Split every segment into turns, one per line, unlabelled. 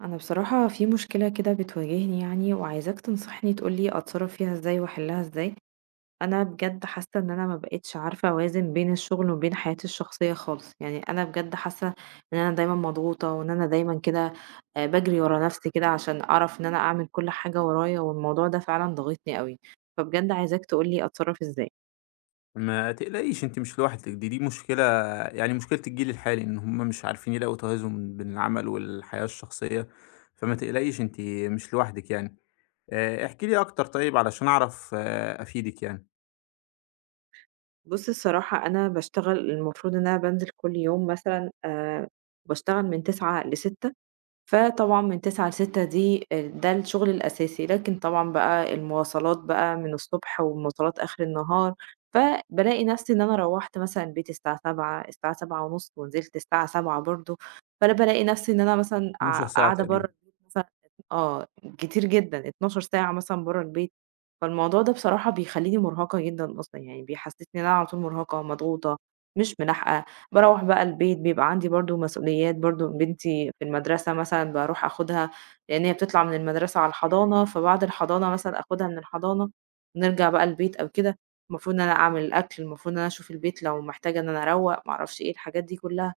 انا بصراحة في مشكلة كده بتواجهني يعني وعايزاك تنصحني تقولي اتصرف فيها ازاي واحلها ازاي. انا بجد حاسة ان انا ما بقتش عارفة اوازن بين الشغل وبين حياتي الشخصية خالص، يعني انا بجد حاسة ان انا دايما مضغوطة وان انا دايما كده، بجري ورا نفسي كده عشان اعرف ان انا اعمل كل حاجة ورايا، والموضوع ده فعلا ضغطني قوي. فبجد عايزاك تقولي اتصرف ازاي.
ما تقلقيش أنتِ مش لوحدِك، دي مشكلة. يعني مشكلة الجيل الحالي إن هم مش عارفين يلاقوا توازن بين العمل والحياة الشخصية، فما تقلقيش أنتِ مش لوحدِك يعني. احكي لي أكتر طيب علشان أعرف، أفيدِك يعني.
بص، الصراحة انا بشتغل، المفروض ان انا بنزل كل يوم مثلا بشتغل من تسعة لستة. فطبعًا من 09:00 ل18:00 دي ده الشغل الأساسي، لكن طبعًا بقى المواصلات بقى من الصبح ومواصلات آخر النهار، فبالاقي نفسي إن أنا روّحت مثلًا البيت الساعة 19:00 الساعة 19:30، ونزلت الساعة 19:00 برضه، فأنا بالاقي نفسي إن أنا مثلًا قاع
12 ساعة
قاعدة برّه
تقريبًا.
البيت مثلًا. آه، كتير جدًا 12 ساعة مثلًا برّه البيت، فالموضوع ده بصراحة بيخلّيني مرهقة جدًا أصلًا، يعني بيحسسني إن أنا على طول مرهقة، مضغوطة، مش ملاحقة. باروّح بقى البيت بيبقى عندي برضه مسؤوليات، برضه بنتي يعني في المدرسة مثلًا باروح آخُدها، لإن هي بتطلع من المدرسة على الحضانة، فبعد الحضانة مثلًا آخُدها من الحضانة نرجع بقى البيت أو كده. المفروض إن أنا أعمل الأكل، المفروض إن أنا أشوف البيت لو محتاجة إن أنا أروّق، ما أعرفش إيه الحاجات دي كلّها.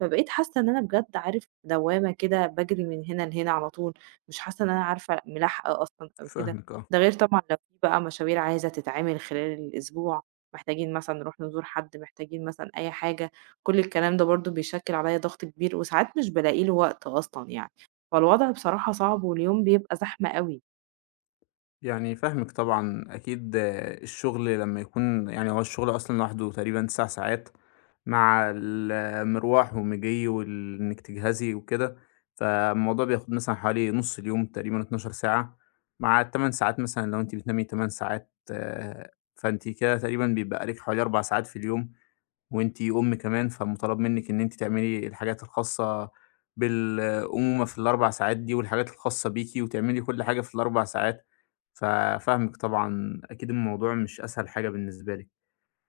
فبقيت حاسة إن أنا بجد عارف دوّامة كده باجري من هنا لهنا على طول، مش حاسة إن أنا عارفة ملاحقة أصلًا أو كده.
فاهمِك آه.
ده غير طبعًا لو في بقى مشاوير عايزة تتعمل خلال الأسبوع، محتاجين مثلًا نروح نزور حد، محتاجين مثلًا أي حاجة، كل الكلام ده برضه بيشكِّل عليَّ ضغط كبير، وساعات مش بالاقي له وقت أصلًا يعني، فالوضع بصراحة صعب واليوم بيبقى زحمة أوي.
يعني فاهمِك طبعًا، أكيد، الشغل لمّا يكون يعني هو الشغل أصلًا لوحده تقريبًا 9 ساعات، مع المروح ومجي وال إنِّك تجهزي وكده، فالموضوع بياخد مثلًا حوالي نُص اليوم تقريبًا 12 ساعة، مع ال8 ساعات مثلًا لو أنتِ بتنامي 8 ساعات، آه، فأنتِ كده تقريبًا بيبقى عليكِ حوالي 4 ساعات في اليوم، وأنتِ أم كمان، فمُطالب منِّك إن أنتِ تعملي الحاجات الخاصة بالأمومة في ال4 ساعات دي، والحاجات الخاصة بيكِ، وتعملي كل حاجة في ال4 ساعات، ففاهمِك طبعًا، أكيد الموضوع مش أسهل حاجة بالنسبة لِك.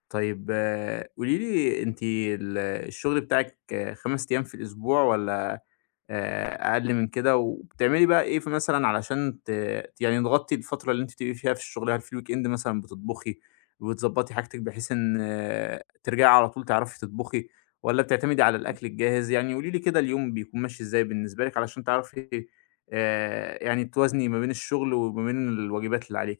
طيب قولي لي أنتِ الشغل بتاعِك 5 أيام في الأسبوع والّا أقل من كده، وبتعملي بقى إيه مثلًا علشان يعني تغطي الفترة اللي أنتِ بتبقي فيها في الشغل؟ هل في الweekend مثلًا بتطبخي وبتضبّطي حاجتِك بحيث إن ترجعي على طول تعرفي تطبخي، والّا بتعتمدي على الأكل الجاهز؟ يعني قولي لي كده اليوم بيكون ماشي إزاي بالنسبة لِك علشان تعرفي، يعني توازني ما بين الشغل وما بين الواجبات اللي عليكِ.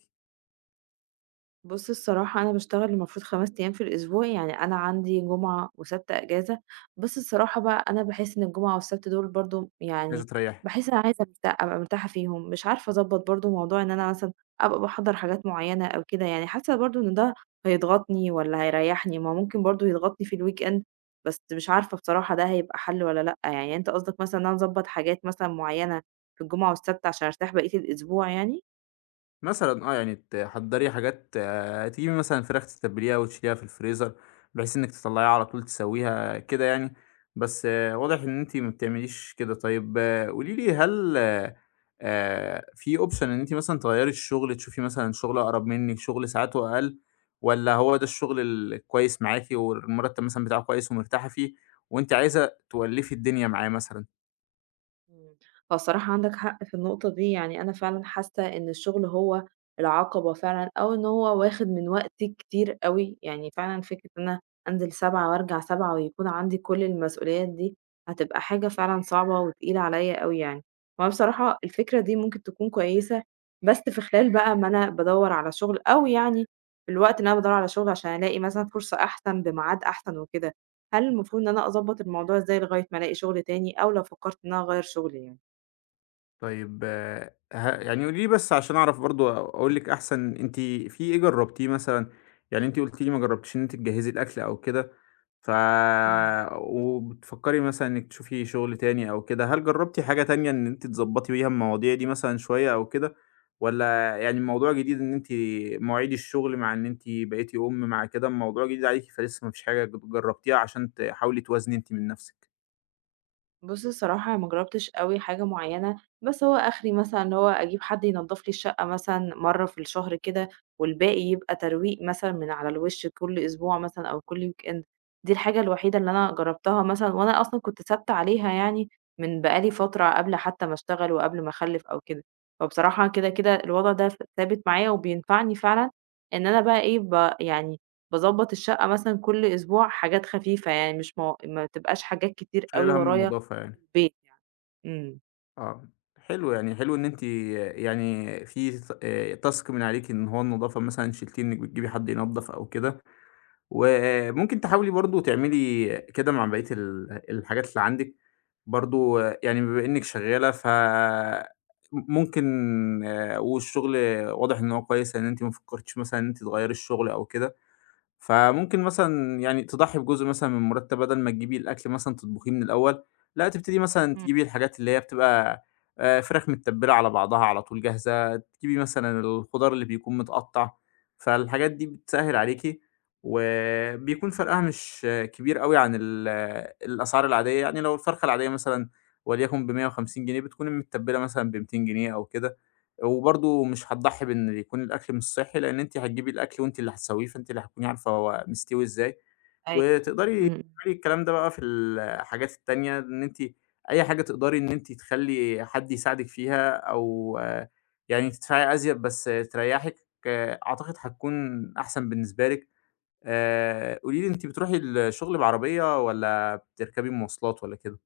بُص، الصراحة أنا باشتغل المفروض 5 أيام في الأسبوع، يعني أنا عندي جمعة وسبت إجازة، بس الصراحة بقى أنا باحس إن الجمعة والسبت دول برضه
عايزة
يعني
تريّحي؟
باحس أنا عايزة أبقى مرتاحة فيهم، مش عارفة أضبّط برضه موضوع إن أنا مثلًا أبقى باحضّر حاجات معيّنة أو كده، يعني حاسة برضه إن ده هيضغطني والّا هيريحني؟ ما هو ممكن برضه يضغطني في الweekend، بس مش عارفة بصراحة ده هيبقى حل والّا لأ، يعني أنت قصدك مثلًا إن أنا أضبّط حاجات مثلًا معيّنة في الجمعة والسبت عشان أرتاح بقية الأسبوع يعني؟
مثلًا يعني تحضّري حاجات، تجيبي مثلًا فراخ تتبّليها وتشيليها في الفريزر، بحيث إنِّك تطلّعيها على طول تسوّيها كده يعني، بس واضح إن أنتِ ما بتعمليش كده. طيب قولي لي هل في option إن أنتِ مثلًا تغيّري الشغل، تشوفي مثلًا شغل أقرب منِّك، شغل ساعاته أقل، والّا هو ده الشغل الكويس معاكِ والمرتّب مثلًا بتاعه كويس ومرتاحة فيه وأنتِ عايزة تولّفي الدنيا معاه مثلًا؟
إمم. هو الصراحة عندك حق في النقطة دي، يعني أنا فعلًا حاسة إن الشغل هو العقبة فعلًا، أو إن هو واخد من وقتي كتير أوي، يعني فعلًا فكرة إن أنا أنزل 07:00 وأرجع 07:00 ويكون عندي كل المسؤوليات دي، هتبقى حاجة فعلًا صعبة وتقيلة عليّا أوي يعني. وأنا بصراحة الفكرة دي ممكن تكون كويسة، بس في خلال بقى ما أنا بادوّر على شغل، أو يعني في الوقت اللي أنا بادوّر على شغل عشان ألاقي مثلًا فرصة أحسن بميعاد أحسن وكده، هل المفروض إن أنا أضبّط الموضوع إزاي لغاية ما ألاقي شغل تاني، أو لو فكّرت إن أنا أغيّر شغلي يعني؟
طيب ه يعني قولي لي بس عشان أعرف برضه أقول لِك أحسن أنتِ في إيه جرّبتيه مثلًا؟ يعني أنتِ قُلتِ لي ما جرّبتيش إن أنتِ تجهّزي الأكل أو كده، ف
إمم.
وبتفكّري مثلًا إنِّك تشوفي شُغل تاني أو كده، هل جرّبتِ حاجة تانية إن أنتِ تضبّطي بيها المواضيع دي مثلًا شوية أو كده، والّا يعني الموضوع جديد إن أنتِ مواعيد الشُغل مع إن أنتِ بقيتِ أُم، مع كده الموضوع جديد عليكِ فلسه ما فيش حاجة جرّبتيها عشان تحاولي توازني أنتِ من نَفْسِك؟
بُص، الصراحة ما جرّبتش أوي حاجة معيّنة، بس هو آخري مثلًا اللي هو أجيب حد ينضّف لي الشقة مثلًا مرّة في الشهر كده، والباقي يبقى ترويق مثلًا من على الوِش كل أسبوع مثلًا أو كل weekend. دي الحاجة الوحيدة اللي أنا جرّبتها مثلًا، وأنا أصلًا كنت ثابتة عليها يعني من بقى لي فترة قبل حتى ما أشتغل وقبل ما أخلّف أو كده، فبصراحة كده، الوضع ده ثابت معايا وبينفعني فعلًا إن أنا بقى إيه، يعني باضبّط الشقة مثلًا كل أسبوع حاجات خفيفة، يعني مش مو ما تبقاش حاجات كتير أوي
شايلة هَم
ورايا،
النضافة
في
يعني.
البيت يعني. إمم.
آه، حلو. يعني حلو إن أنتِ يعني في ت task من عليكِ إن هو النضافة مثلًا شِلتيه إنِّك بتجيبي حد ينضّف أو كده، وممكن تحاولي برضه تعملي كده مع بقية الحاجات اللي عندِك، برضه يعني بما إنِّك شغّالة ف م ممكن، آه، والشغل واضح إن هو كويس لإن أنتِ ما فكّرتيش مثلًا إن أنتِ تغيّري الشغل أو كده. فممكن مثلًا يعني تضحّي بجزء مثلًا من المرتب بدل ما تجيبي الأكل مثلًا تطبخيه من الأول، لأ تبتدي مثلًا
إمم.
تجيبي الحاجات اللي هي بتبقى فراخ متبّلة على بعضها على طول جاهزة، تجيبي مثلًا الخضار اللي بيكون متقطّع، فالحاجات دي بتسهّل عليكِ، وبيكون فرقها مش كبير أوي عن الأسعار العادية، يعني لو الفرخة العادية مثلًا وليكن ب150 جنيه بتكون المتبّلة مثلًا ب200 جنيه أو كده. وبرضه مش هتضحي بإن يكون الأكل مش صحّي، لإن أنتِ هتجيبي الأكل وأنتِ اللي هتسويه، فأنتِ اللي هتكوني عارفة هو مستوي إزاي،
أيوه.
وتقدري
إمم. إمم.
تعملي الكلام ده بقى في الحاجات التانية، إن أنتِ أي حاجة تقدري إن أنتِ تخلّي حد يساعدِك فيها أو، يعني تدفعي أزيد بس تريّحِك، آه، أعتقد هتكون أحسن بالنسبة لِك. قولي لي أنتِ بتروحي الشغل بعربية والّا بتركبي مواصلات والّا كده؟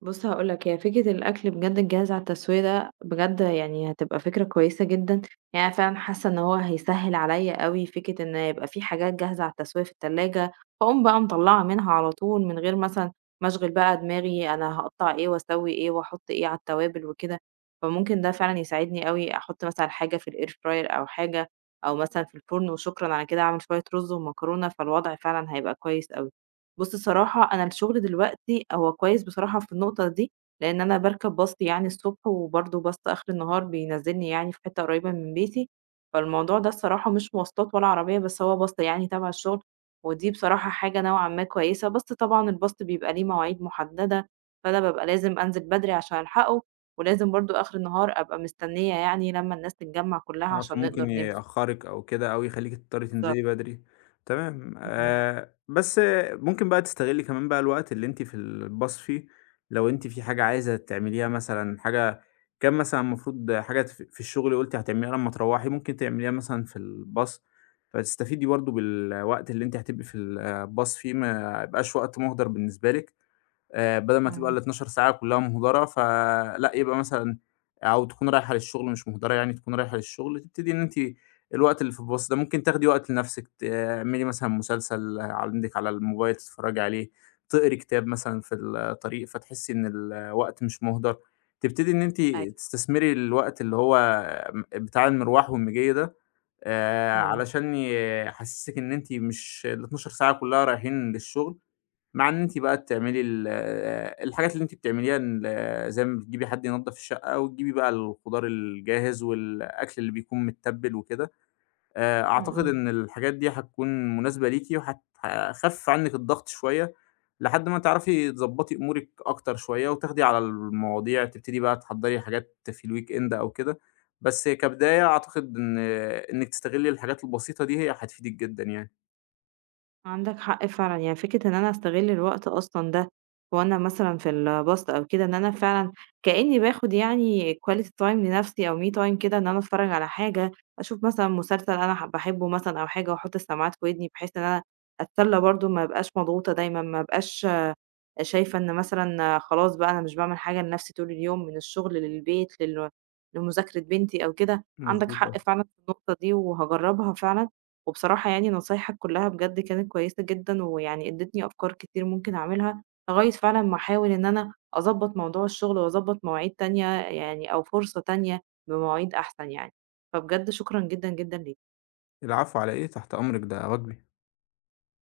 بُص، هاقول لك، هي فكرة الأكل بجد الجاهز على التسوية ده بجد يعني هتبقى فكرة كويسة جدًا، يعني أنا فعلًا حاسة إن هو هيسهِّل عليّا أوي فكرة إن يبقى في حاجات جاهزة على التسوية في التلاجة، فاقوم بقى مطلّعة منها على طول من غير مثلًا ما أشغِل بقى دماغي أنا هاقطّع إيه وأسوّي إيه وأحُط إيه على التوابل وكده، فممكن ده فعلًا يساعدني أوي أحُط مثلًا حاجة في الair fryer، أو حاجة، أو مثلًا في الفرن وشكرًا على كده أعمل شوية رُز ومكرونة، فالوضع فعلًا هيبقى كويس أوي. بُص، الصراحة أنا الشغل دلوقتي هو كويس بصراحة في النقطة دي، لإن أنا باركب باص يعني الصبح وبرضه باص آخر النهار بينزّلني يعني في حتّة قريّبة من بيتي، فالموضوع ده الصراحة مش مواصلات ولا عربية، بس هو باص يعني تبع الشغل، ودي بصراحة حاجة نوعًا ما كويسة، بس طبعًا الباص بيبقى ليه مواعيد محددة، فأنا بابقى لازم أنزل بدري عشان ألحقه، ولازم برضه آخر النهار أبقى مستنية يعني لمّا الناس تتجمّع كلّها
آه،
عشان نقدر
فممكن
نمشي.
يأخّرِك أو كده أو يخلّيكِ تضطرّي
بالضبط،
تنزلي بدري، تمام.
إمم،
بس ممكن بقى تستغلّي كمان بقى الوقت اللي أنتِ في الباص فيه، لو أنتِ في حاجة عايزة تعمليها مثلًا حاجة كان مثلًا المفروض حاجة في الشغل قُلتِ هتعمليها لمّا تروّحي، ممكن تعمليها مثلًا في الباص، فتستفيدي برضه بالوقت اللي أنتِ هتبقي في الباص فيه، ما يبقاش وقت مُهدَر بالنسبة لِك. بدل ما تبقى
إمم،
ال12 ساعة كلّها مهدرة، فلأ يبقى مثلًا أو تكون رايحة للشغل مش مهدرة، يعني تكون رايحة للشغل، تبتدي إن أنتِ الوقت اللي في الباص ده ممكن تاخدي وقت لنفسِك، تعملي مثلًا مسلسل عندِك على الموبايل تتفرّجي عليه، تقري كتاب مثلًا في الطريق، فتحسّي إن الوقت مش مهدر. تبتدي إن أنتِ
أيوه،
تستثمري الوقت اللي هو بتاع المروح والمجي ده،
إمم،
علشان يحسّسِك إن أنتِ مش ال12 ساعة كلّها رايحين للشغل، مع إن أنتِ بقى بتعملي الحاجات اللي أنتِ بتعمليها زي ما بتجيبي حد ينضف الشقة وتجيبي بقى الخضار الجاهز والأكل اللي بيكون متبّل وكده،
إمم،
أعتقد
إمم.
إن الحاجات دي هتكون مناسبة ليكِ وهت هتخفف عنِّك الضغط شوية، لحد ما تعرفي تضبّطي أمورِك أكتر شوية وتاخدي على المواضيع، تبتدي بقى تحضّري حاجات في الweekend أو كده، بس كبداية أعتقد إن إنِّك تستغلّي الحاجات البسيطة دي هي هتفيدِك جدًا يعني.
عندك حق فعلًا، يعني فكرة إن أنا أستغل الوقت أصلًا ده وأنا مثلًا في الbus أو كده، إن أنا فعلًا كإني باخد يعني quality time لنفسي أو me time كده، إن أنا أتفرّج على حاجة، أشوف مثلًا مسلسل أنا باحبه مثلًا أو حاجة وأحط السماعات في ودني، بحيث إن أنا أتسلى برضه، ما أبقاش مضغوطة دايمًا، ما أبقاش شايفة إن مثلًا خلاص بقى أنا مش باعمل حاجة لنفسي طول اليوم، من الشغل للبيت لمذاكرة بنتي أو كده. عندك
مضبوط آه.
حق فعلًا في النقطة دي وهاجرّبها فعلًا، وبصراحة يعني نصايحك كلها بجد كانت كويسة جدًا، ويعني ادّتني أفكار كتير ممكن أعملها لغاية فعلًا ما أحاول إن أنا أضبّط موضوع الشغل وأضبّط مواعيد تانية يعني أو فرصة تانية بمواعيد أحسن يعني، فبجد شكرًا جدًا، جدًا ليك.
العفو على إيه، تحت أمرِك، ده واجبي.